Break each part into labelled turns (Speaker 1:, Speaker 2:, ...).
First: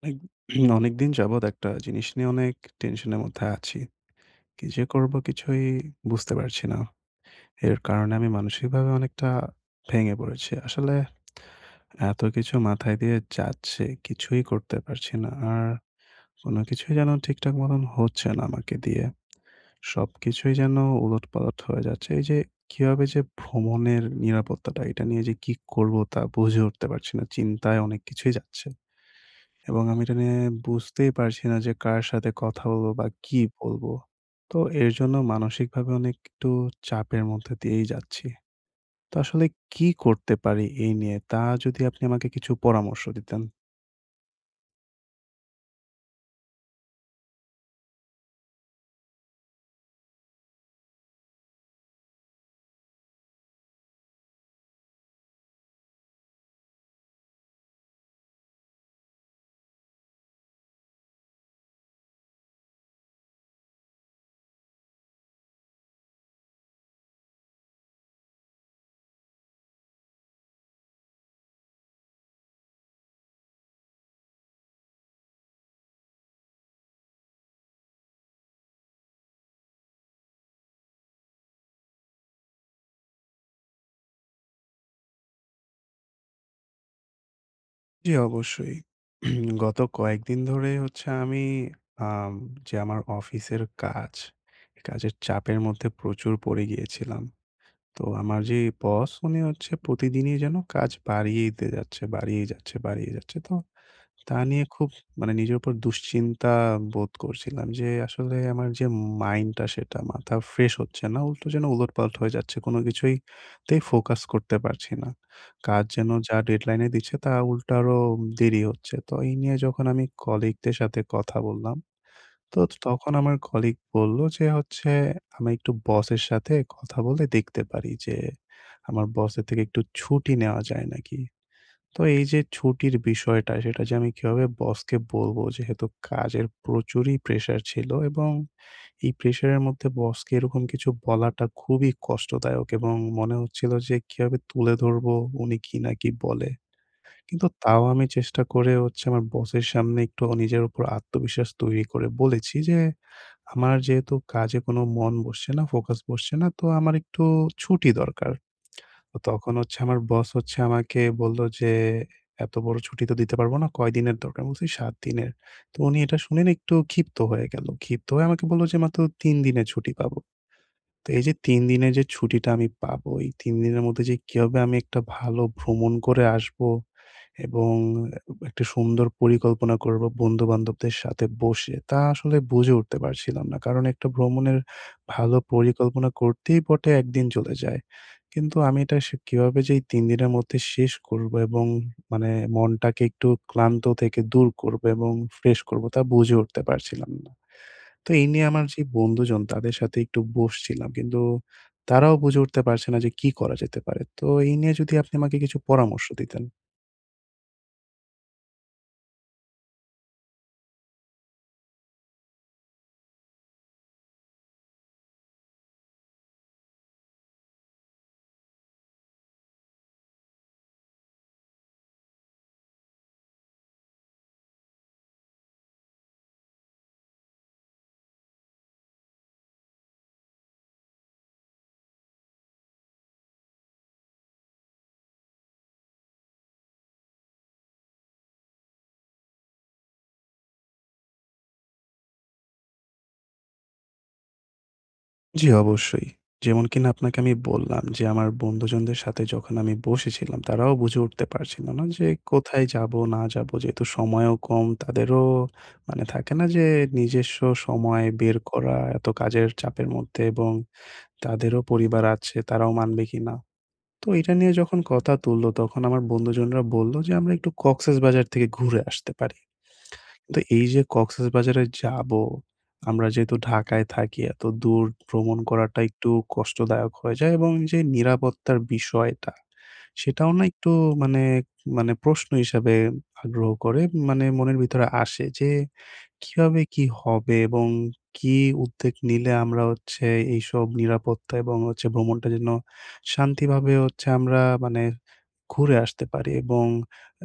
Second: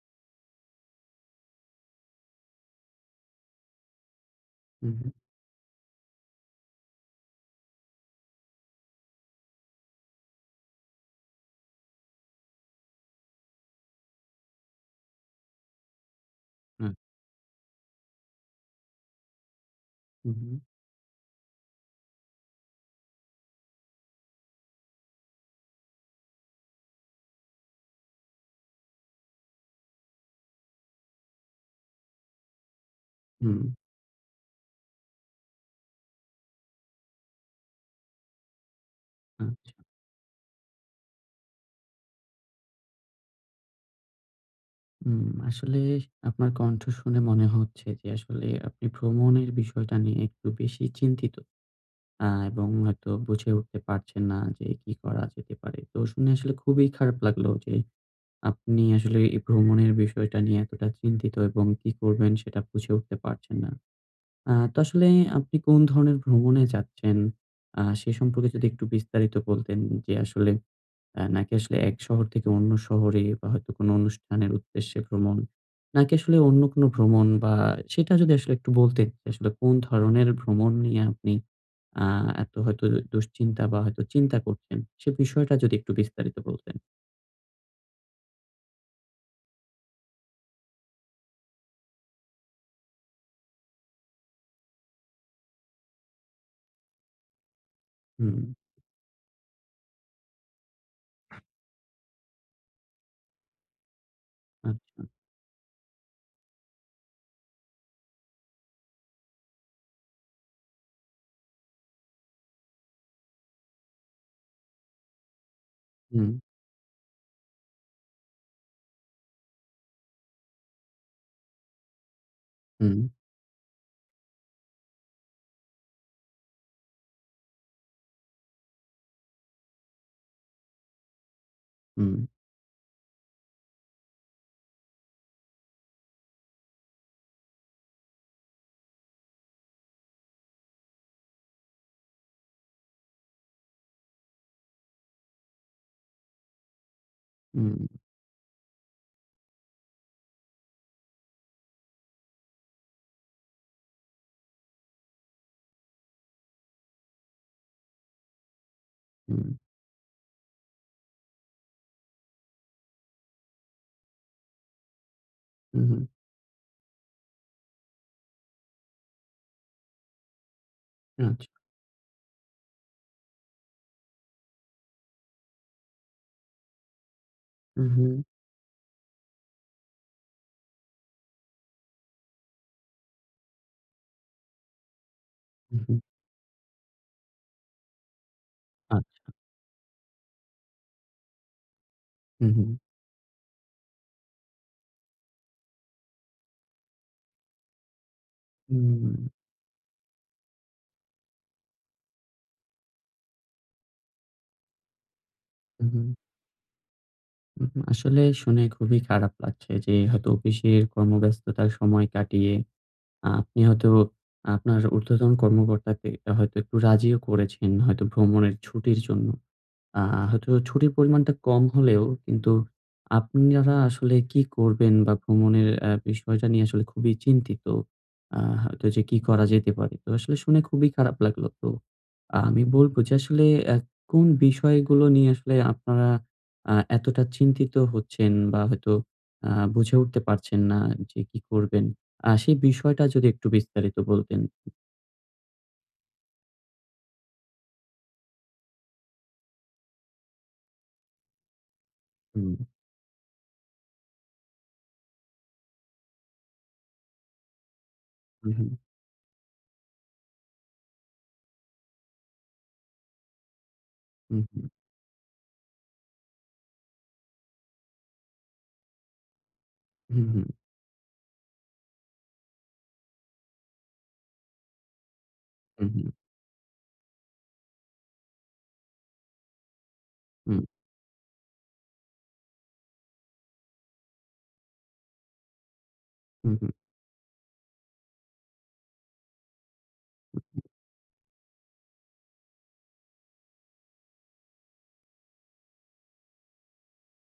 Speaker 1: অনেক অনেকদিন যাবৎ একটা জিনিস নিয়ে অনেক টেনশনের মধ্যে আছি। কি যে
Speaker 2: হুম,
Speaker 1: করব কিছুই বুঝতে পারছি না। এর কারণে আমি মানসিকভাবে অনেকটা ভেঙে পড়েছি। আসলে এত কিছু মাথায় দিয়ে যাচ্ছে, কিছুই করতে পারছি না। আর কোন
Speaker 2: হুম,
Speaker 1: কিছুই যেন ঠিকঠাক মতন হচ্ছে না আমাকে দিয়ে। সবকিছুই
Speaker 2: হুম,
Speaker 1: যেন উলটপালট হয়ে যাচ্ছে। এই যে কিভাবে যে ভ্রমণের নিরাপত্তাটা এটা নিয়ে যে কি করব তা বুঝে উঠতে পারছি না। চিন্তায় অনেক কিছুই যাচ্ছে। এবং আমি এটা নিয়ে বুঝতেই পারছি না যে কার সাথে কথা বলবো বা কি
Speaker 2: হুম,
Speaker 1: বলবো। তো এর জন্য মানসিকভাবে অনেক একটু চাপের মধ্যে দিয়েই যাচ্ছি। তো আসলে
Speaker 2: হুম, আচ্ছা।
Speaker 1: কি করতে পারি এই নিয়ে তা যদি আপনি আমাকে কিছু পরামর্শ দিতেন।
Speaker 2: হুম, আসলে আপনার কণ্ঠ শুনে মনে হচ্ছে যে আসলে আপনি ভ্রমণের বিষয়টা নিয়ে একটু বেশি চিন্তিত। এবং হয়তো বুঝে উঠতে পারছেন না যে কি করা যেতে পারে। তো শুনে আসলে খুবই খারাপ লাগলো যে আপনি আসলে এই ভ্রমণের বিষয়টা নিয়ে এতটা চিন্তিত এবং কি করবেন সেটা বুঝে উঠতে পারছেন না। তো আসলে আপনি কোন ধরনের ভ্রমণে যাচ্ছেন? সে সম্পর্কে যদি একটু বিস্তারিত বলতেন যে আসলে নাকি আসলে এক শহর থেকে অন্য শহরে বা হয়তো কোনো অনুষ্ঠানের উদ্দেশ্যে ভ্রমণ, নাকি আসলে অন্য কোনো ভ্রমণ বা সেটা যদি আসলে একটু বলতেন যে আসলে কোন ধরনের ভ্রমণ নিয়ে আপনি আ এত হয়তো দুশ্চিন্তা বা হয়তো চিন্তা করছেন, সে বিষয়টা যদি একটু বিস্তারিত বলতেন?
Speaker 1: জি, অবশ্যই। গত কয়েকদিন ধরে হচ্ছে আমি আম যে আমার অফিসের কাজ, এই কাজের চাপের মধ্যে প্রচুর পড়ে গিয়েছিলাম। তো
Speaker 2: হুম,
Speaker 1: আমার যে বস উনি হচ্ছে প্রতিদিনই যেন কাজ বাড়িয়েই দিয়ে যাচ্ছে, বাড়িয়েই যাচ্ছে, বাড়িয়ে যাচ্ছে। তো তা নিয়ে খুব
Speaker 2: আচ্ছা।
Speaker 1: মানে নিজের উপর দুশ্চিন্তা বোধ করছিলাম যে আসলে আমার যে মাইন্ডটা সেটা মাথা ফ্রেশ হচ্ছে না। উল্টো যেন উলটপালট হয়ে যাচ্ছে। কোনো কিছুই তেই ফোকাস করতে পারছি না। কাজ যেন
Speaker 2: হুম,
Speaker 1: যা ডেডলাইনে দিচ্ছে তা উল্টো আরো দেরি হচ্ছে। তো এই নিয়ে যখন আমি কলিগদের সাথে কথা বললাম, তো
Speaker 2: হুম,
Speaker 1: তখন আমার কলিগ বলল যে হচ্ছে আমি একটু বসের সাথে কথা বলে দেখতে পারি যে আমার বসের থেকে একটু ছুটি নেওয়া যায় নাকি? তো
Speaker 2: হুম,
Speaker 1: এই যে ছুটির বিষয়টা সেটা যে আমি কিভাবে বসকে বলবো যেহেতু কাজের প্রচুরই প্রেশার ছিল এবং এই প্রেশারের মধ্যে বসকে এরকম কিছু বলাটা খুবই কষ্টদায়ক এবং মনে হচ্ছিল যে কিভাবে তুলে ধরবো উনি কি না কি বলে। কিন্তু
Speaker 2: হুম,
Speaker 1: তাও আমি চেষ্টা করে হচ্ছে আমার বসের সামনে একটু নিজের উপর আত্মবিশ্বাস তৈরি করে বলেছি যে, "আমার যেহেতু কাজে কোনো মন বসছে না, ফোকাস বসছে না তো আমার একটু ছুটি দরকার।" তো
Speaker 2: হুম,
Speaker 1: তখন হচ্ছে আমার বস হচ্ছে আমাকে বলল যে, "এত বড় ছুটি তো দিতে পারব না। কয়দিনের দরকার?" বলছি, "৭ দিনের।" তো
Speaker 2: হুম,
Speaker 1: উনি
Speaker 2: হুম,
Speaker 1: এটা শুনে না একটু ক্ষিপ্ত হয়ে গেল। ক্ষিপ্ত হয়ে আমাকে বলল যে, "মাত্র ৩ দিনের ছুটি পাবো।" তো এই যে
Speaker 2: আচ্ছা।
Speaker 1: ৩ দিনের যে ছুটিটা আমি পাবো, এই ৩ দিনের মধ্যে যে কিভাবে আমি একটা ভালো ভ্রমণ করে আসবো এবং
Speaker 2: হুম, হুম,
Speaker 1: একটা সুন্দর পরিকল্পনা করব বন্ধু-বান্ধবদের সাথে বসে, তা আসলে বুঝে উঠতে পারছিলাম না। কারণ একটা ভ্রমণের ভালো
Speaker 2: হুম, হুম,
Speaker 1: পরিকল্পনা করতেই বটে ১ দিন চলে যায়। কিন্তু আমি এটা সে
Speaker 2: আচ্ছা।
Speaker 1: কিভাবে যে এই ৩ দিনের মধ্যে শেষ করব এবং মানে
Speaker 2: হুম, হুম,
Speaker 1: মনটাকে একটু ক্লান্ত থেকে দূর করব এবং ফ্রেশ করব তা বুঝে উঠতে পারছিলাম না। তো এই নিয়ে আমার যে
Speaker 2: হুম, হুম,
Speaker 1: বন্ধুজন তাদের সাথে একটু বসছিলাম। কিন্তু তারাও বুঝে উঠতে পারছে না যে কি করা যেতে পারে। তো এই নিয়ে যদি আপনি আমাকে কিছু পরামর্শ
Speaker 2: হুম,
Speaker 1: দিতেন।
Speaker 2: হুম, আসলে শুনে খুবই খারাপ লাগছে যে হয়তো অফিসের কর্মব্যস্ততার সময় কাটিয়ে আপনি হয়তো আপনার ঊর্ধ্বতন কর্মকর্তাকে হয়তো একটু রাজিও করেছেন হয়তো ভ্রমণের ছুটির জন্য। আ হয়তো ছুটির পরিমাণটা কম হলেও কিন্তু আপনারা আসলে কি করবেন বা ভ্রমণের বিষয়টা নিয়ে আসলে খুবই চিন্তিত। হয়তো যে কি করা যেতে পারে। তো আসলে শুনে খুবই খারাপ লাগলো। তো আমি বলব যে আসলে কোন বিষয়গুলো নিয়ে আসলে আপনারা এতটা চিন্তিত হচ্ছেন বা হয়তো বুঝে উঠতে পারছেন না যে কি করবেন? সেই বিষয়টা যদি একটু বিস্তারিত বলতেন।
Speaker 1: জি, অবশ্যই। যেমন কিনা আপনাকে আমি বললাম যে, আমার বন্ধুজনদের সাথে যখন আমি বসেছিলাম, তারাও বুঝে উঠতে পারছিল না যে
Speaker 2: হুম,
Speaker 1: কোথায় যাব না যাব। যেহেতু সময়ও কম, তাদেরও মানে থাকে না যে নিজস্ব সময় বের
Speaker 2: হুম, হুম,
Speaker 1: করা এত কাজের চাপের মধ্যে এবং তাদেরও পরিবার আছে, তারাও মানবে কিনা। তো এটা
Speaker 2: হুম,
Speaker 1: নিয়ে
Speaker 2: হুম,
Speaker 1: যখন কথা তুললো, তখন আমার বন্ধুজনরা বলল যে, "আমরা একটু কক্সেসবাজার থেকে ঘুরে আসতে পারি।"
Speaker 2: হুম,
Speaker 1: তো
Speaker 2: হুম,
Speaker 1: এই যে কক্সবাজারে যাবো, আমরা যেহেতু ঢাকায় থাকি, এত দূর ভ্রমণ করাটা
Speaker 2: হুম, হুম, হুম,
Speaker 1: একটু কষ্টদায়ক হয়ে যায় এবং যে নিরাপত্তার বিষয়টা, সেটাও না একটু মানে মানে প্রশ্ন হিসাবে আগ্রহ করে মানে মনের ভিতরে আসে যে
Speaker 2: হুম,
Speaker 1: কিভাবে
Speaker 2: হুম,
Speaker 1: কি হবে এবং কি উদ্যোগ নিলে আমরা হচ্ছে এইসব নিরাপত্তা এবং হচ্ছে ভ্রমণটা যেন শান্তিভাবে হচ্ছে আমরা মানে ঘুরে আসতে পারি এবং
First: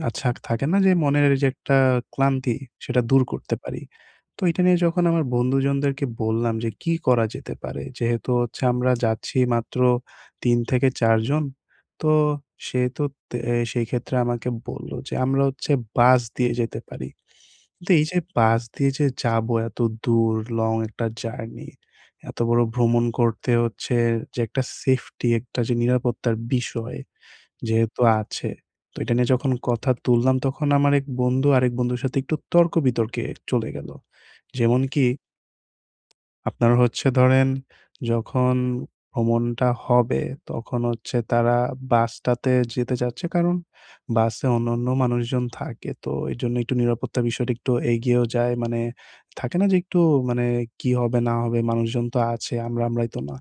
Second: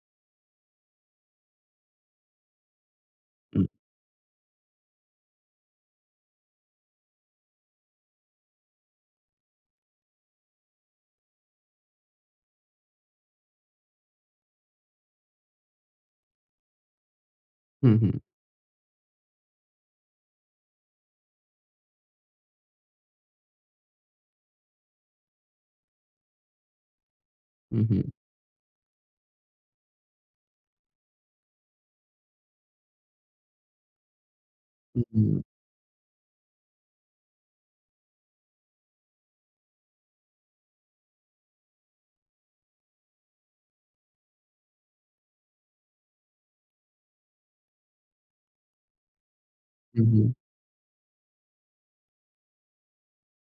Speaker 1: আচ্ছা থাকে না যে মনের যে একটা ক্লান্তি সেটা দূর করতে
Speaker 2: হুম।
Speaker 1: পারি। তো এটা নিয়ে যখন আমার বন্ধুজনদেরকে বললাম যে কি করা যেতে পারে? যেহেতু হচ্ছে আমরা যাচ্ছি মাত্র ৩ থেকে ৪ জন। তো সে তো তে এ, সেই ক্ষেত্রে আমাকে বলল যে আমরা হচ্ছে বাস দিয়ে যেতে পারি। কিন্তু
Speaker 2: হুম
Speaker 1: এই যে বাস দিয়ে যে যাবো এত দূর লং একটা জার্নি, এত বড় ভ্রমণ করতে হচ্ছে যে একটা সেফটি একটা যে নিরাপত্তার বিষয়
Speaker 2: হু, হু,
Speaker 1: যেহেতু আছে। তো এটা নিয়ে যখন কথা তুললাম তখন আমার এক বন্ধু আরেক বন্ধুর সাথে একটু তর্ক বিতর্কে চলে গেল। যেমন কি
Speaker 2: হু,
Speaker 1: আপনার হচ্ছে ধরেন যখন ভ্রমণটা হবে তখন হচ্ছে তারা বাসটাতে যেতে চাচ্ছে কারণ বাসে অন্যান্য মানুষজন থাকে। তো এজন্য একটু নিরাপত্তা বিষয়টা একটু এগিয়েও যায়। মানে থাকে না যে একটু
Speaker 2: হু, হু,
Speaker 1: মানে কি হবে না হবে মানুষজন তো আছে আমরা আমরাই তো না।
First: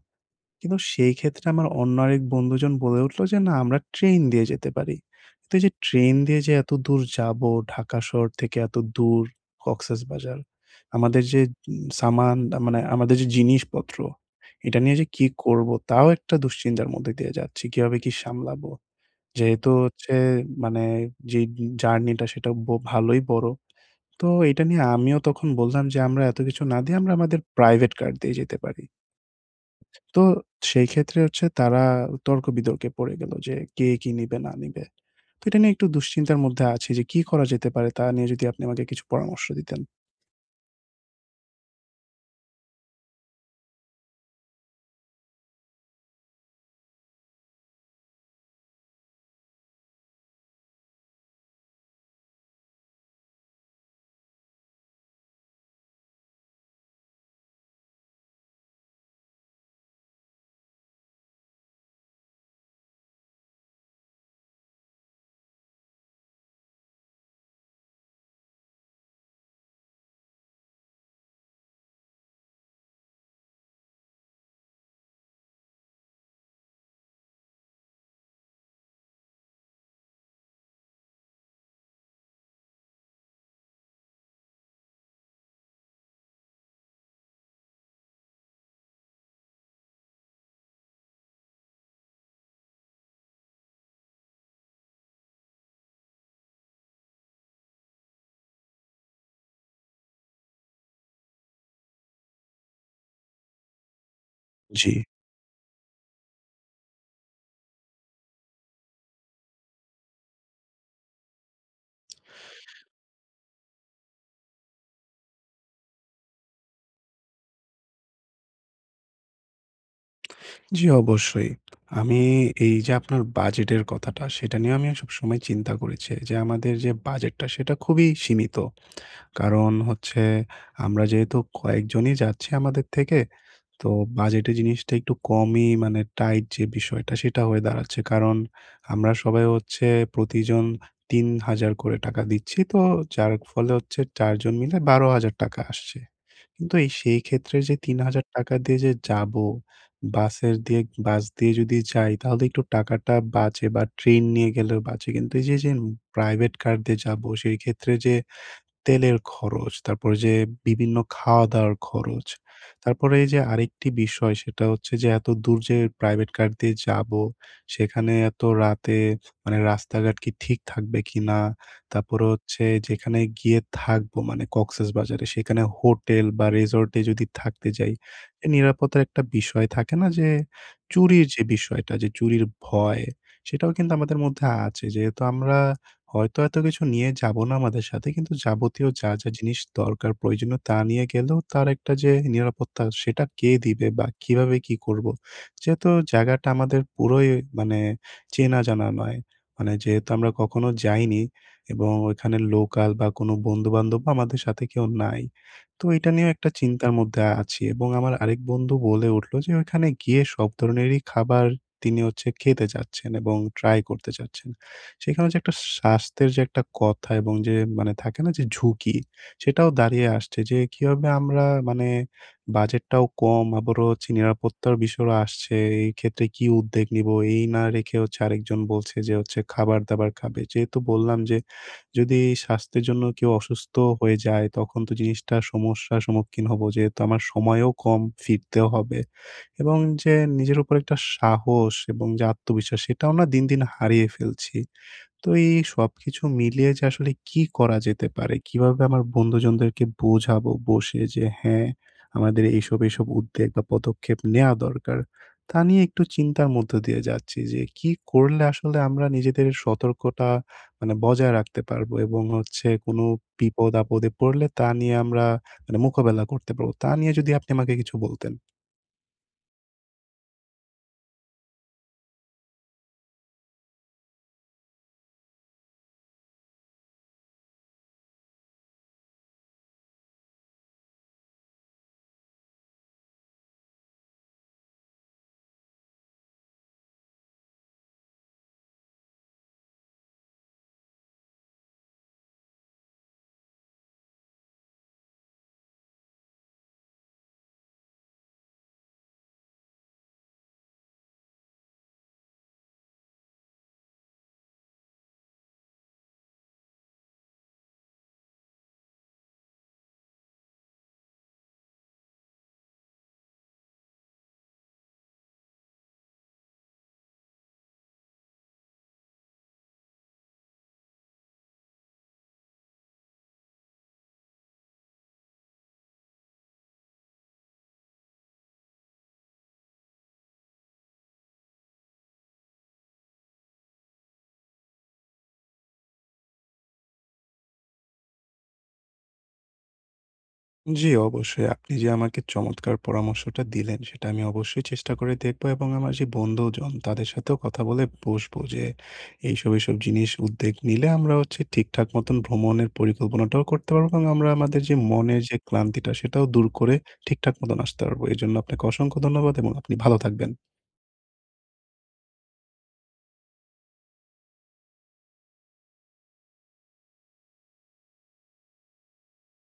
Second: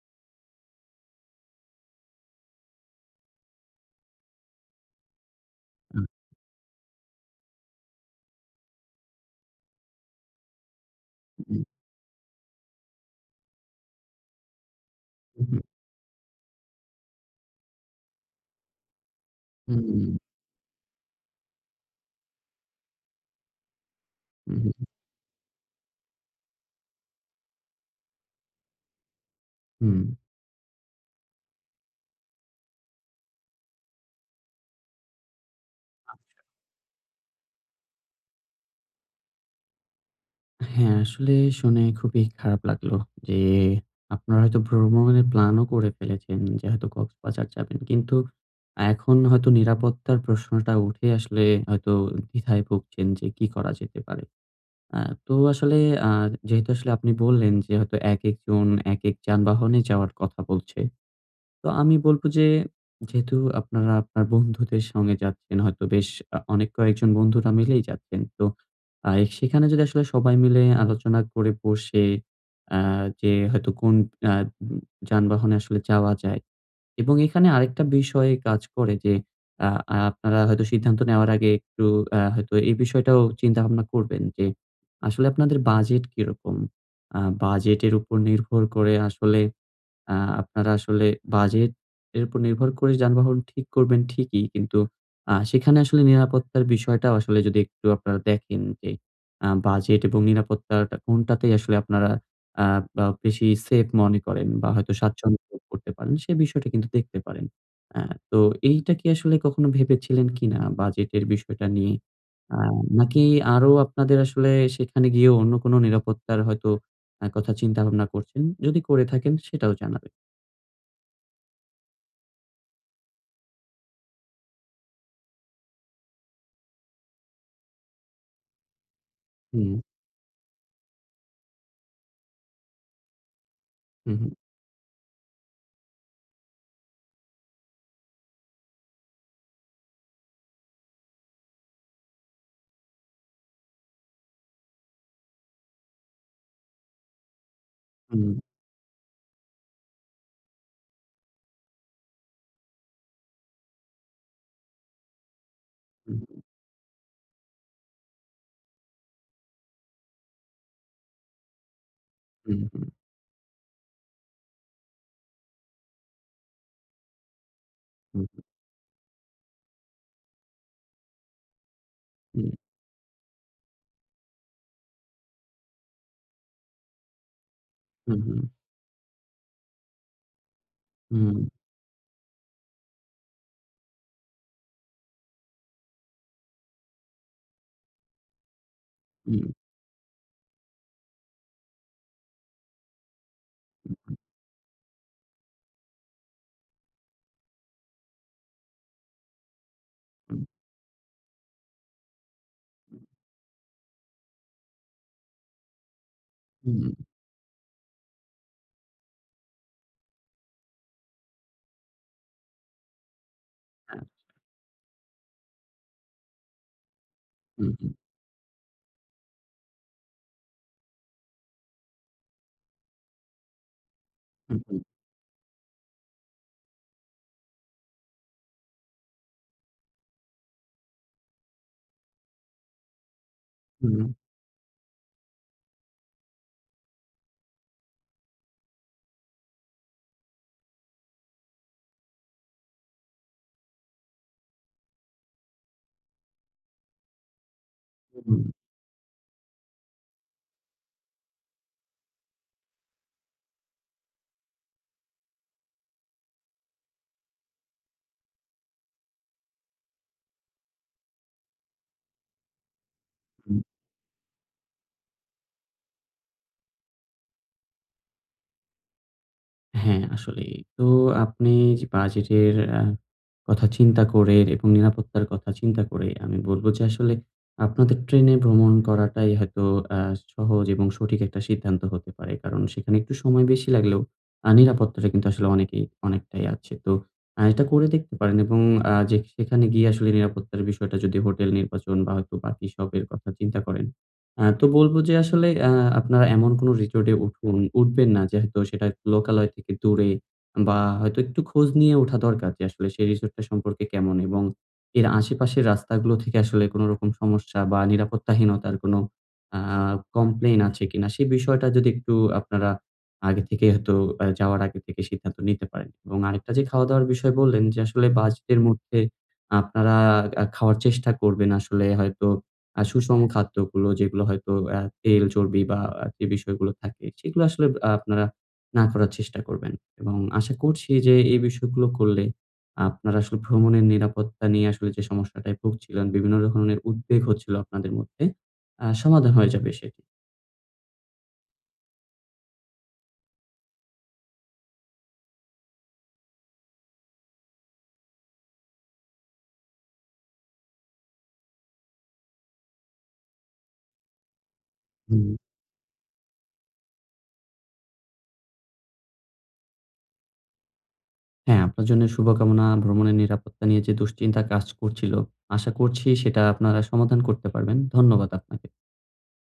Speaker 1: কিন্তু সেই ক্ষেত্রে আমার অন্য আরেক বন্ধুজন বলে উঠল যে, "না আমরা ট্রেন দিয়ে যেতে পারি।" তো এই যে
Speaker 2: আ
Speaker 1: ট্রেন দিয়ে যে এত দূর যাবো, ঢাকা শহর থেকে এত দূর কক্সেসবাজার। আমাদের যে
Speaker 2: হু,
Speaker 1: উম সামান মানে আমাদের যে জিনিসপত্র, এটা নিয়ে যে কি
Speaker 2: হু,
Speaker 1: করব তাও একটা দুশ্চিন্তার মধ্যে দিয়ে যাচ্ছি। কিভাবে কি সামলাবো? যেহেতু হচ্ছে মানে যেই জার্নিটা সেটা ভালোই বড়। তো
Speaker 2: হু,
Speaker 1: এটা
Speaker 2: হু,
Speaker 1: নিয়ে
Speaker 2: হু।
Speaker 1: আমিও তখন বললাম যে, "আমরা এত কিছু না দিয়ে আমরা আমাদের প্রাইভেট কার দিয়ে যেতে পারি।" তো সেই ক্ষেত্রে হচ্ছে তারা তর্ক-বিতর্কে পড়ে গেল যে কে কি নিবে না নিবে। তো এটা নিয়ে একটু দুশ্চিন্তার মধ্যে আছি যে কি করা যেতে পারে তা নিয়ে যদি আপনি আমাকে কিছু পরামর্শ দিতেন।
Speaker 2: হ্যাঁ, আসলে শুনে খুবই খারাপ লাগলো যে আপনারা হয়তো ভ্রমণের প্ল্যানও করে ফেলেছেন যে হয়তো কক্সবাজার যাবেন। কিন্তু এখন হয়তো নিরাপত্তার প্রশ্নটা উঠে আসলে হয়তো দ্বিধায় ভুগছেন যে কি করা যেতে পারে। আ তো আসলে আ যেহেতু আসলে আপনি বললেন যে হয়তো একেকজন একেক যানবাহনে যাওয়ার কথা বলছে। তো আমি বলব যে, যেহেতু আপনারা আপনার বন্ধুদের সঙ্গে যাচ্ছেন হয়তো বেশ অনেক কয়েকজন বন্ধুরা মিলেই যাচ্ছেন। তো আ সেখানে যদি আসলে সবাই মিলে আলোচনা করে বসে আ যে হয়তো কোন আ যানবাহনে আসলে যাওয়া যায় এবং এখানে আরেকটা বিষয় কাজ করে যে আ আপনারা হয়তো সিদ্ধান্ত নেওয়ার আগে একটু হয়তো এই বিষয়টাও চিন্তাভাবনা করবেন যে আসলে আপনাদের বাজেট কিরকম? বাজেটের উপর নির্ভর করে আসলে আ আপনারা আসলে বাজেট এর উপর নির্ভর করে যানবাহন ঠিক করবেন ঠিকই। কিন্তু সেখানে আসলে নিরাপত্তার বিষয়টাও আসলে যদি একটু আপনারা দেখেন যে বাজেট এবং নিরাপত্তাটা কোনটাতেই আসলে আপনারা আ বা বেশি সেফ মনে করেন বা
Speaker 1: জি,
Speaker 2: হয়তো স্বাচ্ছন্দ্য বোধ করতে পারেন, সে বিষয়টা কিন্তু দেখতে পারেন। আ তো এইটা কি আসলে কখনো ভেবেছিলেন কিনা বাজেটের বিষয়টা নিয়ে? আ নাকি আরো আপনাদের আসলে সেখানে গিয়েও অন্য কোনো নিরাপত্তার হয়তো কথা চিন্তা ভাবনা করছেন? যদি করে থাকেন সেটাও জানাবেন।
Speaker 1: জি, অবশ্যই। আমি এই যে আপনার বাজেটের কথাটা সেটা নিয়ে আমিও সবসময় চিন্তা করেছি যে আমাদের যে বাজেটটা সেটা খুবই সীমিত।
Speaker 2: হুম,
Speaker 1: কারণ হচ্ছে আমরা যেহেতু কয়েকজনই যাচ্ছি আমাদের থেকে তো
Speaker 2: হুম, হুম,
Speaker 1: বাজেটের জিনিসটা একটু কমই মানে টাইট যে বিষয়টা সেটা হয়ে দাঁড়াচ্ছে। কারণ আমরা সবাই হচ্ছে প্রতিজন ৩,০০০ করে টাকা দিচ্ছি। তো যার ফলে হচ্ছে ৪ জন মিলে ৳১২,০০০ আসছে। কিন্তু এই সেই ক্ষেত্রে যে
Speaker 2: হুম,
Speaker 1: ৳৩,০০০ দিয়ে যে যাবো, বাসের দিয়ে বাস দিয়ে যদি যাই তাহলে একটু টাকাটা বাঁচে বা ট্রেন নিয়ে গেলেও বাঁচে। কিন্তু এই যে, যে
Speaker 2: হুম,
Speaker 1: প্রাইভেট কার দিয়ে যাবো সেই ক্ষেত্রে যে তেলের খরচ, তারপরে যে বিভিন্ন খাওয়া-দাওয়ার খরচ।
Speaker 2: হুম, হুম,
Speaker 1: তারপরে এই যে আরেকটি বিষয় সেটা হচ্ছে যে এত দূর যে প্রাইভেট কার দিয়ে যাবো, সেখানে
Speaker 2: হুম,
Speaker 1: এত
Speaker 2: হুম,
Speaker 1: রাতে মানে রাস্তাঘাট কি ঠিক থাকবে কিনা? তারপরে হচ্ছে যেখানে গিয়ে থাকবো মানে কক্সেসবাজারে সেখানে হোটেল বা রিসোর্ট এ যদি থাকতে যাই,
Speaker 2: হুম, হুম,
Speaker 1: এ নিরাপত্তার একটা বিষয় থাকে না যে চুরির
Speaker 2: হুম,
Speaker 1: যে বিষয়টা যে চুরির ভয়, সেটাও কিন্তু আমাদের মধ্যে আছে। যেহেতু আমরা হয়তো এত কিছু নিয়ে যাব না আমাদের সাথে। কিন্তু যাবতীয় যা
Speaker 2: হুম,
Speaker 1: জিনিস দরকার প্রয়োজনীয় তা নিয়ে গেলেও তার একটা যে নিরাপত্তা সেটা কে দিবে বা কিভাবে কি করব? যেহেতু জায়গাটা আমাদের পুরোই মানে চেনা জানা নয়। মানে যেহেতু আমরা কখনো যাইনি এবং ওইখানে লোকাল বা কোনো বন্ধু-বান্ধব আমাদের সাথে কেউ নাই। তো এটা নিয়েও একটা
Speaker 2: হুম, হুম,
Speaker 1: চিন্তার মধ্যে আছি এবং আমার আরেক বন্ধু বলে উঠলো যে ওইখানে গিয়ে সব ধরনেরই খাবার তিনি হচ্ছে খেতে চাচ্ছেন এবং ট্রাই
Speaker 2: হ্যাঁ,
Speaker 1: করতে চাচ্ছেন। সেখানে যে একটা স্বাস্থ্যের যে একটা কথা এবং যে
Speaker 2: হুম, হুম,
Speaker 1: মানে থাকে না যে ঝুঁকি, সেটাও দাঁড়িয়ে আসছে যে কিভাবে আমরা মানে বাজেটটাও কম আবারও হচ্ছে
Speaker 2: হুম,
Speaker 1: নিরাপত্তার
Speaker 2: হুম,
Speaker 1: বিষয়ও আসছে। এই ক্ষেত্রে কি উদ্যোগ নিবো? এই না রেখে হচ্ছে আরেকজন বলছে যে হচ্ছে খাবার-দাবার খাবে। যেহেতু বললাম যে যদি স্বাস্থ্যের জন্য কেউ অসুস্থ
Speaker 2: হুম,
Speaker 1: হয়ে যায় তখন তো জিনিসটা সমস্যার সম্মুখীন হবো। যেহেতু আমার সময়ও কম, ফিরতেও হবে এবং যে নিজের উপর একটা সাহস এবং যে আত্মবিশ্বাস সেটাও না দিন, দিন হারিয়ে ফেলছি। তো এই সবকিছু মিলিয়ে যে আসলে কি করা যেতে পারে?
Speaker 2: হুম।
Speaker 1: কিভাবে আমার বন্ধুজনদেরকে বোঝাবো বসে যে হ্যাঁ, আমাদের এইসব, এইসব উদ্বেগ বা পদক্ষেপ নেয়া দরকার? তা নিয়ে একটু চিন্তার মধ্য দিয়ে যাচ্ছি যে কি করলে আসলে আমরা নিজেদের সতর্কতা মানে বজায় রাখতে পারবো এবং হচ্ছে কোন
Speaker 2: হুম।
Speaker 1: বিপদ-আপদে পড়লে তা নিয়ে আমরা মানে মোকাবেলা করতে পারবো। তা নিয়ে যদি আপনি আমাকে কিছু বলতেন।
Speaker 2: হ্যাঁ, আসলেই। তো আপনি যে বাজেটের কথা চিন্তা করে এবং নিরাপত্তার কথা চিন্তা করে আমি বলব যে আসলে আপনাদের ট্রেনে ভ্রমণ করাটাই হয়তো আ সহজ এবং সঠিক একটা সিদ্ধান্ত হতে পারে। কারণ সেখানে একটু সময় বেশি লাগলেও নিরাপত্তাটা কিন্তু আসলে অনেকেই অনেকটাই আছে। তো এটা করে দেখতে পারেন এবং যে সেখানে গিয়ে আসলে নিরাপত্তার বিষয়টা যদি হোটেল নির্বাচন বা হয়তো বাকি সবের কথা চিন্তা করেন তো বলব যে আসলে আপনারা এমন কোনো রিসোর্ট এ উঠবেন না যে হয়তো সেটা লোকালয় থেকে দূরে বা হয়তো একটু খোঁজ নিয়ে ওঠা দরকার যে আসলে সেই রিসোর্টটা সম্পর্কে কেমন এবং এর আশেপাশের রাস্তাগুলো থেকে আসলে কোনো রকম সমস্যা বা নিরাপত্তাহীনতার কোনো আ কমপ্লেইন আছে কিনা? সেই বিষয়টা যদি একটু আপনারা আগে থেকে হয়তো যাওয়ার আগে থেকে সিদ্ধান্ত নিতে পারেন। এবং আরেকটা যে খাওয়া-দাওয়ার বিষয় বললেন যে আসলে বাজেটের মধ্যে আপনারা খাওয়ার চেষ্টা করবেন আসলে হয়তো সুষম খাদ্যগুলো যেগুলো হয়তো তেল, চর্বি বা যে বিষয়গুলো থাকে সেগুলো আসলে আপনারা না করার চেষ্টা করবেন। এবং আশা করছি যে এই বিষয়গুলো করলে আপনারা আসলে ভ্রমণের নিরাপত্তা নিয়ে আসলে যে সমস্যাটায় ভুগছিলেন, বিভিন্ন ধরনের উদ্বেগ হচ্ছিল আপনাদের মধ্যে, সমাধান হয়ে যাবে সেটি।
Speaker 1: জি, অবশ্যই। আপনি যে আমাকে চমৎকার পরামর্শটা দিলেন, সেটা আমি অবশ্যই চেষ্টা করে দেখব এবং আমার যে বন্ধুজন, তাদের সাথেও কথা বলে বসবো যে, এইসব, এইসব জিনিস উদ্যোগ নিলে আমরা হচ্ছে ঠিকঠাক মতন ভ্রমণের পরিকল্পনাটাও করতে পারবো এবং আমরা আমাদের যে মনের
Speaker 2: হুম,
Speaker 1: যে ক্লান্তিটা, সেটাও দূর করে ঠিকঠাক মতন আসতে পারবো। এজন্য আপনাকে অসংখ্য ধন্যবাদ এবং আপনি ভালো থাকবেন।
Speaker 2: হ্যাঁ, আপনার জন্য শুভকামনা। ভ্রমণের নিরাপত্তা নিয়ে যে দুশ্চিন্তা কাজ করছিল, আশা করছি সেটা আপনারা সমাধান করতে পারবেন। ধন্যবাদ আপনাকে।